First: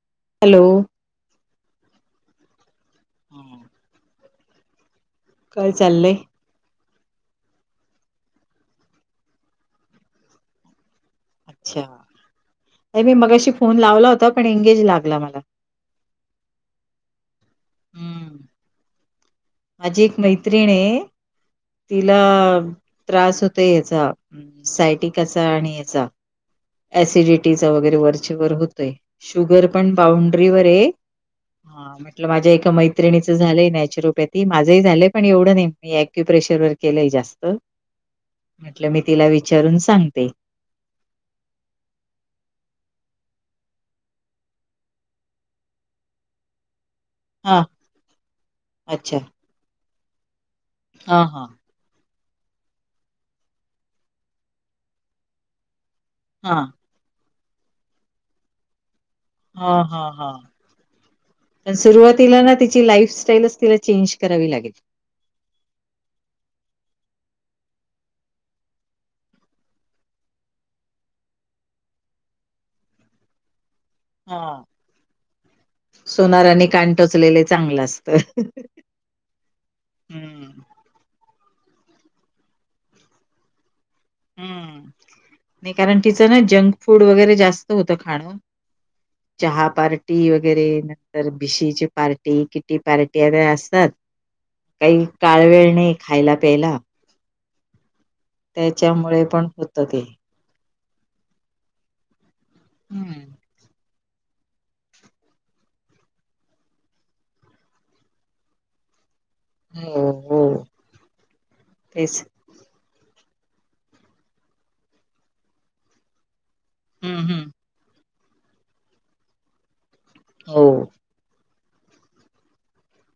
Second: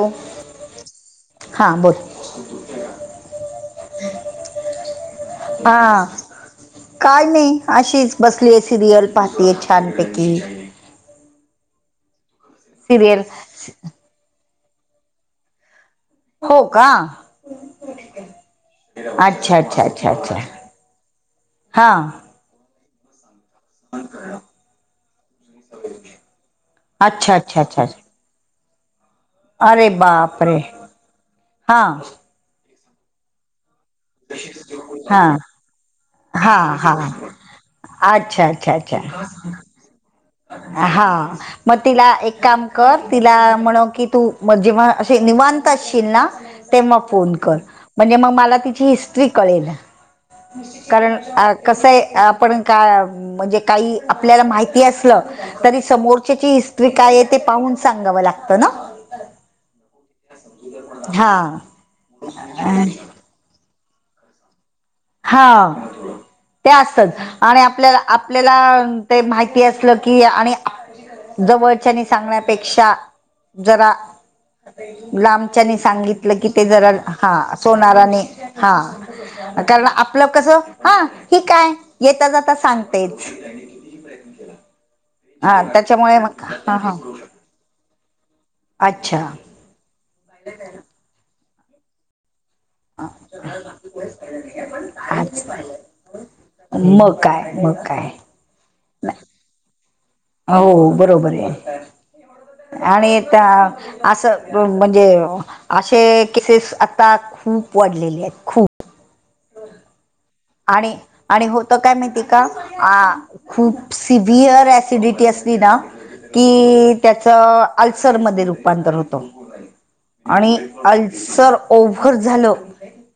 हो‌. हॅलो, हा बोल. हम. हा. काय नाही अशीच बसली सिरियल पाहतेय छानपैकी अच्छा अ मी सिरियल मगाशी फोन लावला होता पण एंगेज लागला मला हो का? हम्म अच्छा अच्छा माझी अच्छा एक अच्छा मैत्रिण आहे हा तिला त्रास होतोय याचा [unintelligible] अच्छा ऍसिडिटी अच्छा च अच्छा अच्छा. वगैरे शुगर होते, शुगर अरे पण बॉण्ड्री बापरे वर आहे, हा म्हटलं माझं एका मैत्रीण [unintelligible] झाले नॅचरल ती माझंही झालंय हा पण एवढं नाही मी हा अॅक्यूप्रेशर वर हा केलंय जास्त अच्छा अच्छा म्हटलं मी तिला अच्छा विचारून सांगते. हा मग तिला एक काम कर तिला म्हण कि तू जेव्हा असे निवांत असशील ना तेव्हा फोन कर हा म्हणजे मग मला तिची अच्छा हिस्ट्री कळेल कारण हा हा कसं आहे, आपण का म्हणजे काही आपल्याला माहिती असलं तरी समोर. ची हा हिस्ट्री काय आहे ते पाहून सांगावं लागतं ना हा हा हा, हा तर सुरुवातीला अ, त्याची [unintelligible] [unintelligible] तिला चेंज करावी लागेल हा ते असतात आणि आपल्याला आपल्याला ते माहिती असलं की, आणि जवळच्यानी सांगण्यापेक्षा जरा. हा. लांबच्यानी सांगितलं की, ते सोनाराने जरा कान हा टोचलेले चांगलं असतं. सोनाराने हा कारण आपलं कस हम्म हा, ठीक आहे येता जाता सांगतेच. हम्म हा नाही कारण त्याच्यामुळे तिचं ना मग हा जंक हा फूड वगैरे जास्त होत खाणं. अच्छा चहा पार्टी वगैरे नंतर [inaudible] पार्टी किटी पार्टी असतात. काही आज काळ वेळ नाही खायला प्यायला. मग काय मग काय त्याच्यामुळे पण होतं ते. हो बरोबर आहे आणि हम्म. त्या. असं म्हणजे असे केसेस आता खूप वाढलेले आहेत खूप. हो हो आणि आणि होत काय तेच. माहिती का. आ खूप सिव्हअर ॲसिडिटी असली ना की, हम्म त्याच हम्म. अल्सरमध्ये रूपांतर होत आणि हो. अल्सर ओव्हर झालं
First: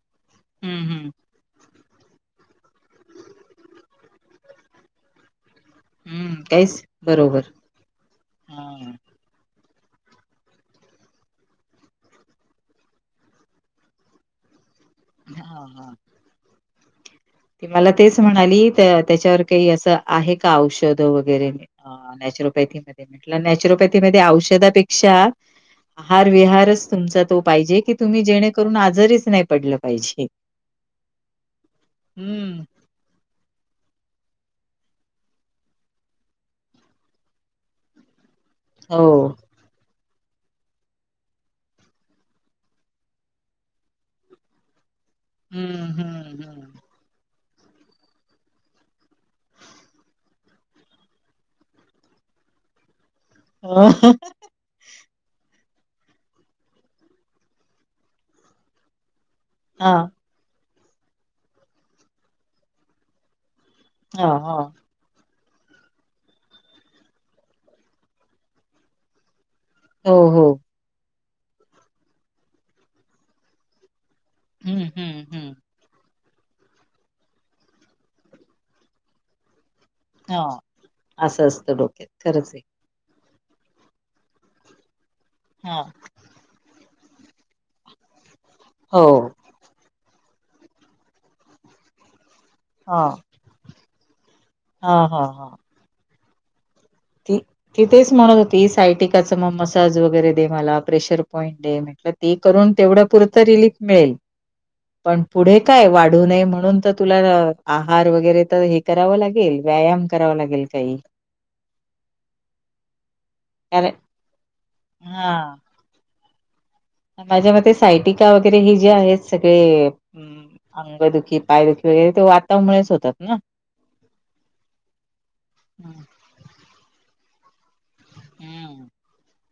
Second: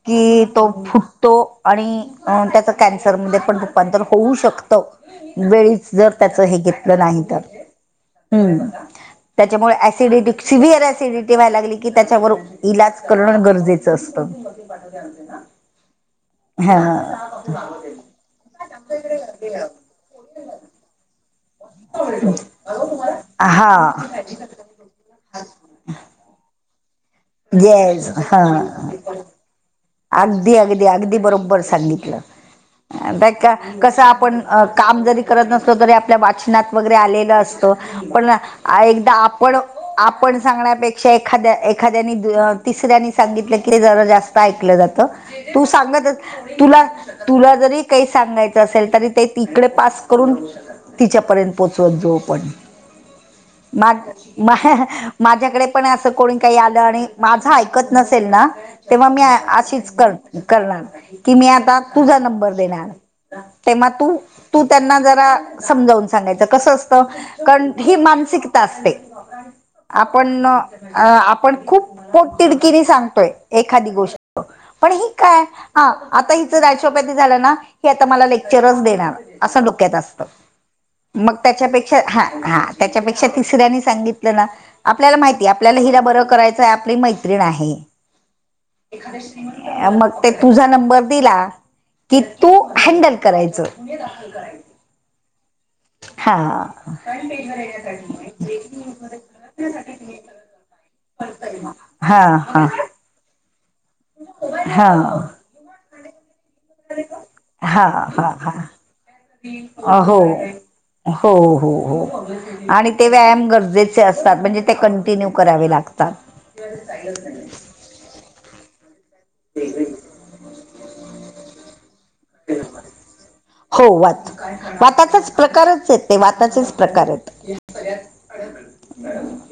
की, तो हम्म हम्म. फुट त्याच कन्सर मध्ये पण रूपांतर होऊ शकतं, वेळीच जर त्याच हम्म हे काहीच घेतलं नाही तर. बरोबर. हम् हा त्याच्यामुळे ऍसिडिटी सिवीअर असिडिटी व्हायला लागली कि त्याच्यावर. इलाज करणं गरजेचं असतं. [inaudible] हा हा. हा ती मला तेच म्हणाली तर त्याच्यावर काही असं. आहे का औषध वगैरे नॅचरोपॅथी मध्ये. म्हटलं हा नॅचरोपॅथी मध्ये औषधापेक्षा, आहार विहारच तुमचा तो पाहिजे की, येस तुम्ही हा. जेणेकरून आजारीच नाही पडलं. पाहिजे. अगदी अगदी अगदी बरोबर सांगितलं हं. बरं का. कसं आपण काम जरी करत नसतो तरी आपल्या वाचनात वगैरे आलेलं असतं. पण एकदा हो. आपण आपण सांगण्यापेक्षा एखाद्या. एखाद्यानी तिसऱ्यांनी सांगितलं की ते जरा जास्त ऐकलं जात. तू हं, सांगत हं, हं. तुला. तुला जरी काही सांगायचं असेल तरी ते तिकडे पास करून. तिच्यापर्यंत पोचवत जाऊ आपण. माझ्याकडे पण असं कोणी. काई आलं. आणि माझं ऐकत नसेल ना तेव्हा मी हां, हां, अशीच हां. कर. करणार नाय की मी आता तुझा नंबर देणार. तेव्हा तू, तू त्यांना जरा. समजावून सांगायचं कस असतं कारण ही मानसिकता असते. हो, हो. आपण, आपण खूप पोटतिडकीनी सांगतोय एखादी गोष्ट. हं, पण ही हं, काय. हं. हा आता हिचं नॅचरोओपॅथी झालं ना, ही आता मला लेक्चरच देणार असं डोक्यात असतं. हां, मग असं असतं त्याच्यापेक्षा डोक्यात. हा खरंच आहे. हा त्याच्यापेक्षा तिसऱ्यांनी सांगितलं ना, आपल्याला माहिती आपल्याला हां. हिरा बरं करायचंय. आपली मैत्रीण आहे. हो. मग ते तुझा नंबर दिला, की तू हँडल करायचं. [inaudible] हा हा हा हा हा ती तेच म्हणत होती. सायटिकाच मग मसाज वगैरे दे. मला प्रेशर पॉईंट दे. हा ते हा करून तेवढं पुरत रिलीफ मिळेल. हा पण पुढे काय वाढू नये, म्हणून तर तुला हा आहार हा वगैरे तर हे. हा करावं लागेल. व्यायाम हो कराव लागेल काही. हो हो हो आणि ते व्यायाम कारण गरजेचं. जे असतात म्हणजे ते कंटिन्यू हा करावे लागतात माझ्या मते सायटिका वगैरे हे जे आहेत सगळे अंगदुखी पायदुखी वगैरे ते वातामुळेळेच होतात ना हो वात वाताचाच प्रकारच य ते वाताचेच प्रकार आहेत हम्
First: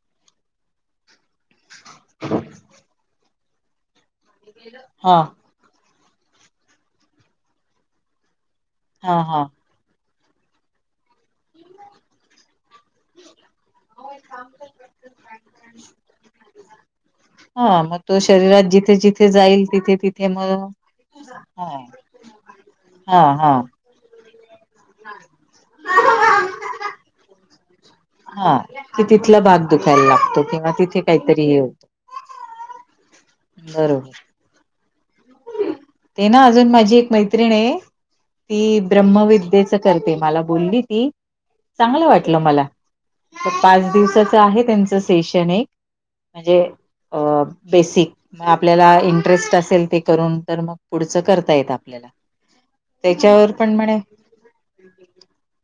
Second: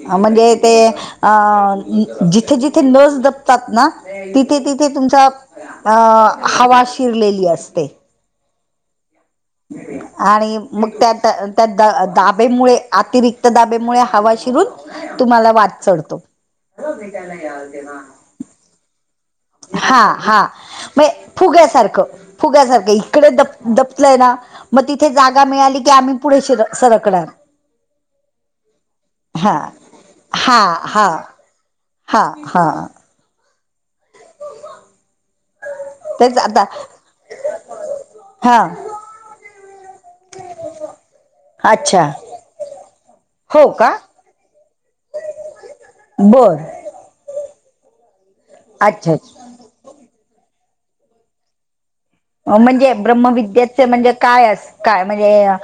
म्हणजे ते अ जिथे जिथे नस जपतात ना तिथे तिथे हा तुमचा अ हवा शिरलेली असते हा हा आणि मग त्या त्या द दाबेमुळे अतिरिक्त दाबेमुळे हवा शिरून तुम्हाला वाट चढतो हा मग शरीरात जिथे जिथे जाईल तिथे हा तिथे हा मग हा फुग्यासारखं फुग्यासारखं हा इकडे हा दब दब ना मग तिथे जागा मिळाली की आम्ही पुढे शीर सरकणार हा की तिथला हा भाग दुखायला लागतो हा किंवा तिथे हा काहीतरी हे हा हा बरोबर ते तेच ना आता अजून माझी एक मैत्रिण आहे. ती हा ब्रहमविद्येच करते मला बोलली ती अच्छा चांगलं वाटलं मला तर हो पाच का दिवसाच आहे त्यांचं सेशन एक बरं म्हणजे अ बेसिक आपल्याला अच्छा अच्छा इंटरेस्ट असेल ते करून तर मग पुढचं करता येत आपल्याला म्हणजे त्याच्यावर पण ब्रम्मविद्याचे म्हणे म्हणजे काय असं काय म्हणजे अ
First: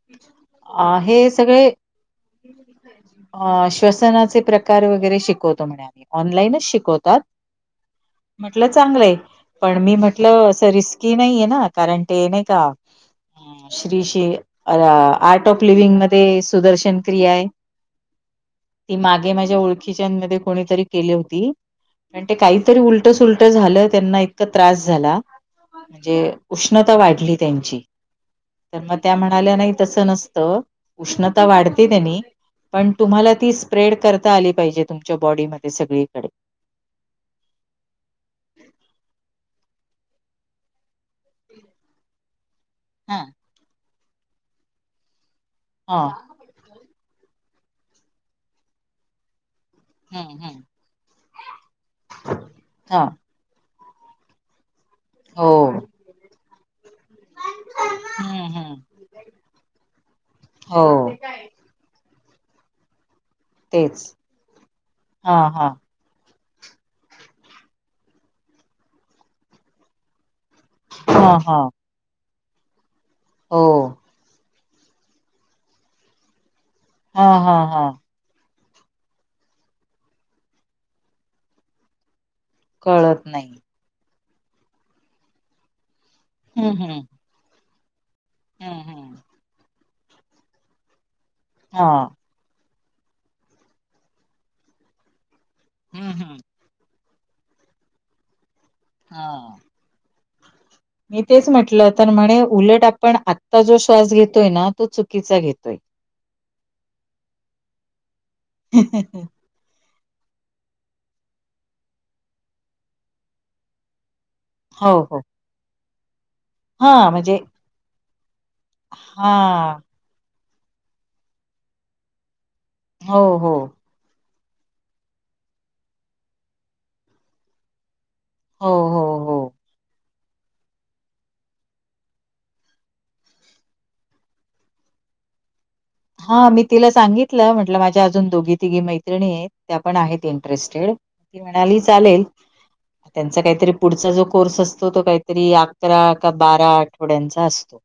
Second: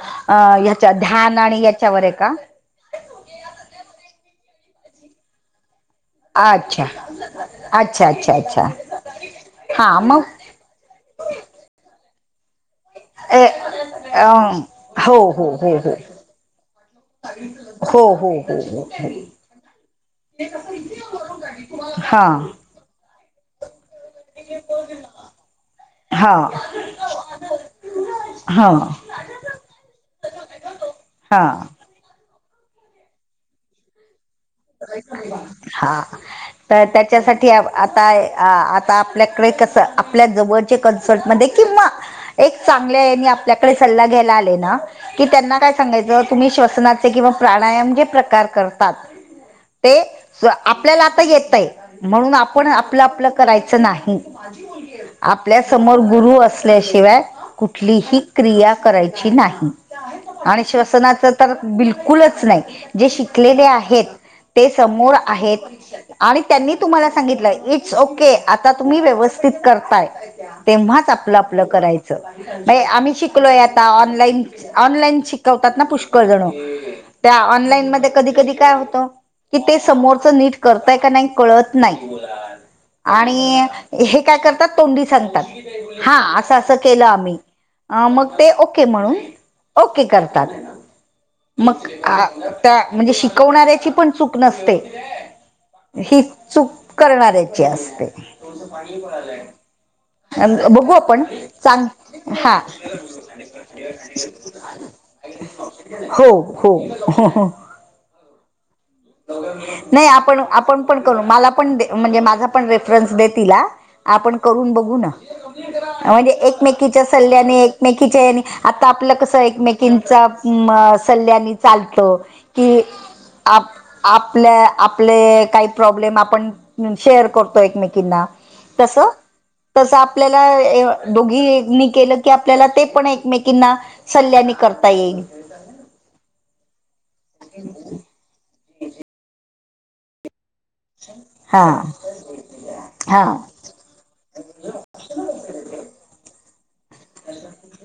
ह्याच्या हे ध्यान आणि सगळे हयाच्यावर आहे का? अ श्वसनाचे प्रकार वगैरे शिकवतो म्हणे ऑनलाईनच अच्छा शिकवतात अच्छा अच्छा म्हटलं अच्छा चांगलंय. पण हा मी मग म्हटलं असं रिस्की नाहीे ना कारण ते नाही का ऐ श्री श्री आर्ट ऑफ हो हो लिव्हंग मध्ये सुदर्शन क्रिया आहे. हो हो हो हो ती हो मागे माझ्या ओळखीच्या मध्ये कोणीतरी केली होती हा पण ते काही काही तरी उलट सुलट झालं त्यांना इतका त्रास झाला म्हणजे हा उष्णता वाढली त्यांची हा तर मग त्या म्हणाल्या नाही तसं नसतं उष्णता हा वाढते त्यांनी पण तुम्हाला ती स्प्रेड करता आली पाहिजे तुमच्या बॉडीमध्ये हा सगळीकडे तर त्याच्यासाठी आता आता आपल्याकडे कसं आपल्या जवळ ते कन्सल्ट मध्ये किंवा एक चांगल्या हा यांनी आपल्याकडे सल्ला घ्यायला आले ना की त्यांना काय हा सांगायचं तुम्ही श्वसनाचे किंवा प्राणायाम जे प्रकार करतात. ते हम्म हम्म आपल्याला आता येत आहे म्हणून आपण आपलं हा आपलं करायचं नाही हो आपल्या समोर गुरु असतात असल्याशिवाय कुठलीही हम्म क्रिया हम्म करायची नाही आणि हो श्वसनाच तर बिलकुलच नाही जे शिकलेले तेच आहेत ते समोर हा आहेत. हा आणि त्यांनी तुम्हाला सांगितलं इट्स ओके आता तुम्ही व्यवस्थित करताय. तेव्हाच हा आपलं हा आपलं करायचं आम्ही शिकलोय हो आता ऑनलाईन ऑनलाईन शिकवतात ना पुष्कळ जणू हा त्या हा हा ऑनलाईन मध्ये कधी कधी काय होतं. कि ते समोरच नीट करतय का नाही कळतं नाही कळत नाही आणि हे काय करतात तोंडी सांगतात हा असं हम्म असं हम्म केलं आम्ही मग ते हम्म ओके म्हणून हम्म ओके करतात मग हा त्या म्हणजे शिकवणाऱ्याची पण चूक नसते हम्म ही हम्म चूक करणाऱ्याची असते हा आण भोगतो मी तेच म्हटलं तर म्हणे, उलट आपण आत्ता जो श्वास घेतोय ना तो चुकीचा घेतोय. हो हो हो हो [inaudible] नाही आपण आपण पण करू, मला पण म्हणजे माझा पण रेफरन्स दे तिला आपण करूंन हो बघू ना, हो म्हणजे एकमेकीच्या हा म्हणजे सल्ल्याने एकमेकीच्या ह्याने आता आपलं हा कसं एकमेकीचा सल्ल्यानी चालतो. की हो हो आप आपल्या आपले काही प्रॉब्लेम आपण, शेअर करतो एकमेकींना. हो हो तसं हो तसं आपल्याला दोघीनी केलं की आपल्याला ते पण एकमेकींना सल्ल्यानी करता येईल. हा मी तिला सांगितलं म्हटलं माझ्या अजून दोघी तिघी मैत्रिणी येत, त्या पण आहेत इं ट्रेस्टेड, ती हा म्हणाली चालेल, हा त्यांचं काहीतरी पुढचा जो कोर्स असतो तो काहीतरी, अकरा का बारा आठवड्यांचा असतो.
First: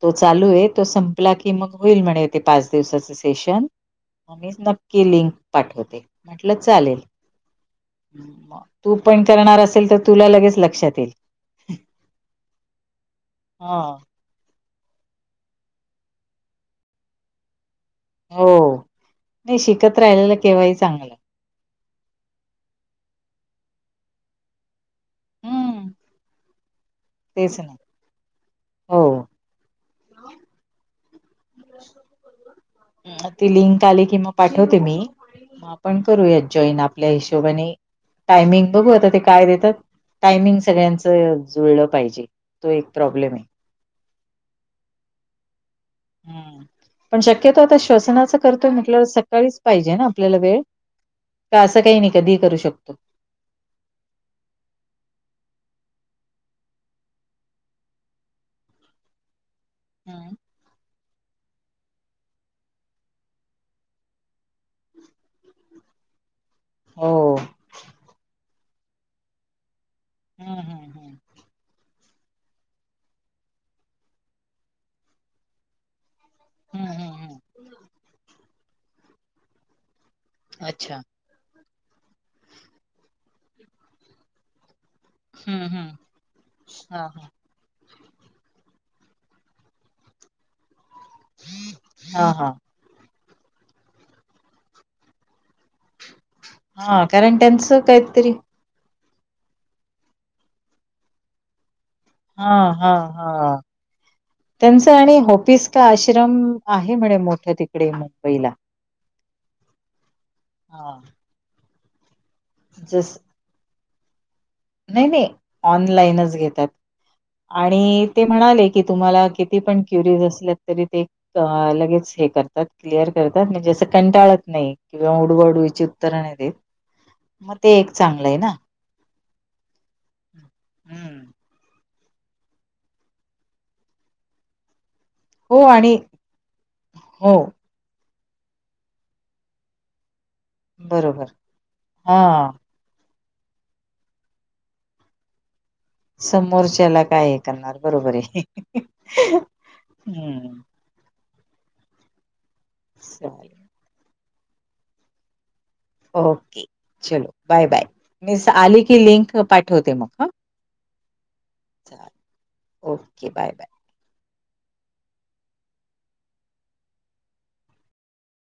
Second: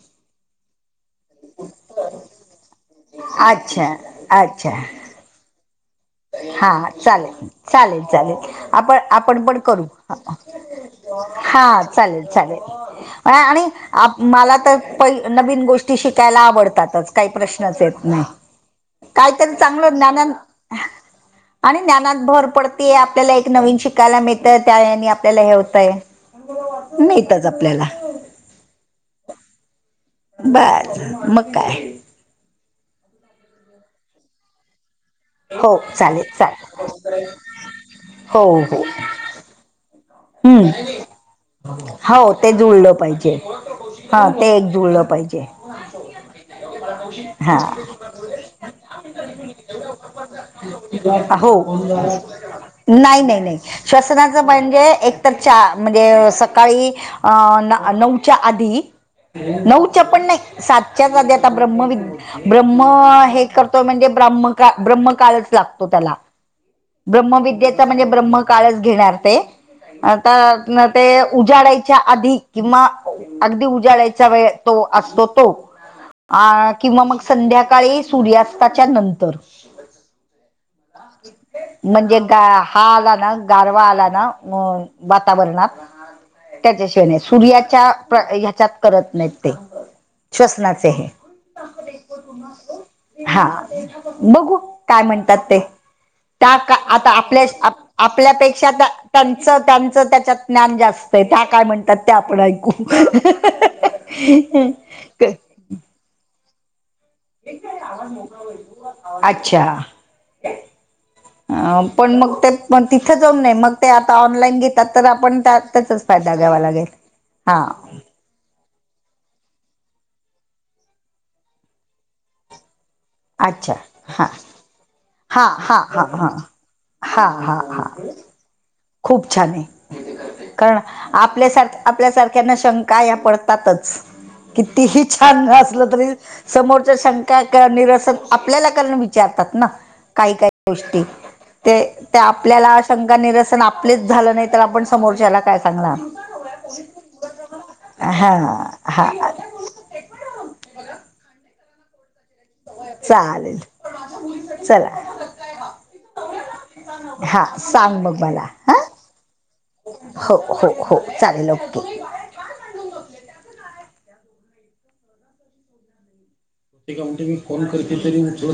तो चालू ये तो संपला कि मग होईल म्हणे. ते पाच दिवसाचं सेशन, अच्छा मी अच्छा नक्की लिंक पाठवते. हा चालेल, चालेल - चालेल, मग तू आपण - आपण पण करणार करू. असेल तर तुला लगेच लक्षात येईल. हा चालेल - चालेल, आणि हां. आप मला तर पै नवीन गोष्टी शिकायला आवडतातचं. काही प्रश्नच येत हो. नाही काय तरी चांगलं ज्ञान केव्हा ही चांगलं. आणि ज्ञानात भर पडतेयं आपल्याला एक नवीन शिकायला मिळतंय, त्या ह्यानी आपल्याला हे होतंय. [unintelligible] तेचं ना आपल्याला हो. बरं मग काय? ती लिंक आली कि मग पाठवते मी. हो आपण चालेल करूयात चालेल जॉईन आपल्या हिशोबाने, हो टायमिंग हो बघू आता ते काय देतात. टायमिंग हम्म सगळ्यांच जुळलं पाहिजे, हो ते तो एक जुळलं प्रॉब्लेम पाहिजे आहे. हा ते एक जुळलं पाहिजे, हा. तसंन अ वेळ हो, का असं काही नाही कधीही करू शकतो. नाही - नाही - नाही. श्वसनाचं म्हणजे, एकतर चहा म्हणजे सकाळी अं - नऊच्या आधी, नऊच्या पण हम्म. नाही सातच्या आधी आता ब्रह्मवि, ब्रह्म हे कर तो म्हणजे ब्राह्म काळ- ब्राह्म काळच लागतो त्याला, हो. ब्रह्मविदेचा म्हणे ब्रह्म काळच घेणार ते, आता हम्म मग हम्म ते हम्म उजाडाच्या आधी किंवा, अगदी उजाडायचा वेळ तो असतो तो. अ - हम्म किंवा हम्म मग हम्म संध्याकाळी सूर्यास्ताच्या नंतर. अच्छा! म्हणजे गा हा आला ना गारवा आला ना मग हम्म वातावरणात, हम्म हा त्याच्याशिवाय नाही हा. सूर्याच्या ह्या त्यात करत नाही ते, श्वसनाचे हे. हा हा. हा बघू काय म्हणतात ते. त्या टाक हा आता कारण आपल्या आप त्यांचं काहीतरी आपल्यापैकी त्यांच्यात त्यांच त्यांच त्यांच्यात ज्ञान जास्त त्या काय म्हण त्यात ते आपण हा ऐकू. ते आणि क- होतीस का आश्रम आहे म्हणे. मोठं तिकडे मुंबईला. अच्छा! हा. अ पण मग ते प तिथ जस जाऊन नाही मग ते आता ऑनलाईन घेत. तर नाही नाही आपण त्या त्याचाच ऑनलाईनच फायदा घ्यावा घेतात लागेल हा. आणि ते म्हणाले की तुम्हाला किती पण क्युरिस असल्या तरी ते. लगेच हे करतात क्लिअर तात म्हणजे अच्छा असं हा कंटाळत नाही किंवा हा हा उडबाडूची हा हा उत्तरण देत. हा मग हा ते हा एक चांगलं आहे ना. खूप छान आहे कारण हं. आपल्यासारख. आपल्यासारख्याना शंका या पडतातच. कितीही छान हो असलं आणि तरी समोरच्या हो, शंका निर आप विचतात काही काही गोष्ट बरोबर. हां. आपल्या. शंका निरसन आपलेच झालं नाही तर आपण समोरच्याला काय सांगणार. समोरच्याला काय हे करणार बरोबर आहे हां हां हम्म. चालेल चला. ओके चलो हां बाय बाय सांग मग मला मीस हां आली की लिंक पाठवते मग. हां. हो हो हो चालेल. Okay bye bye. ते का म्हणते मी फन करते तरी.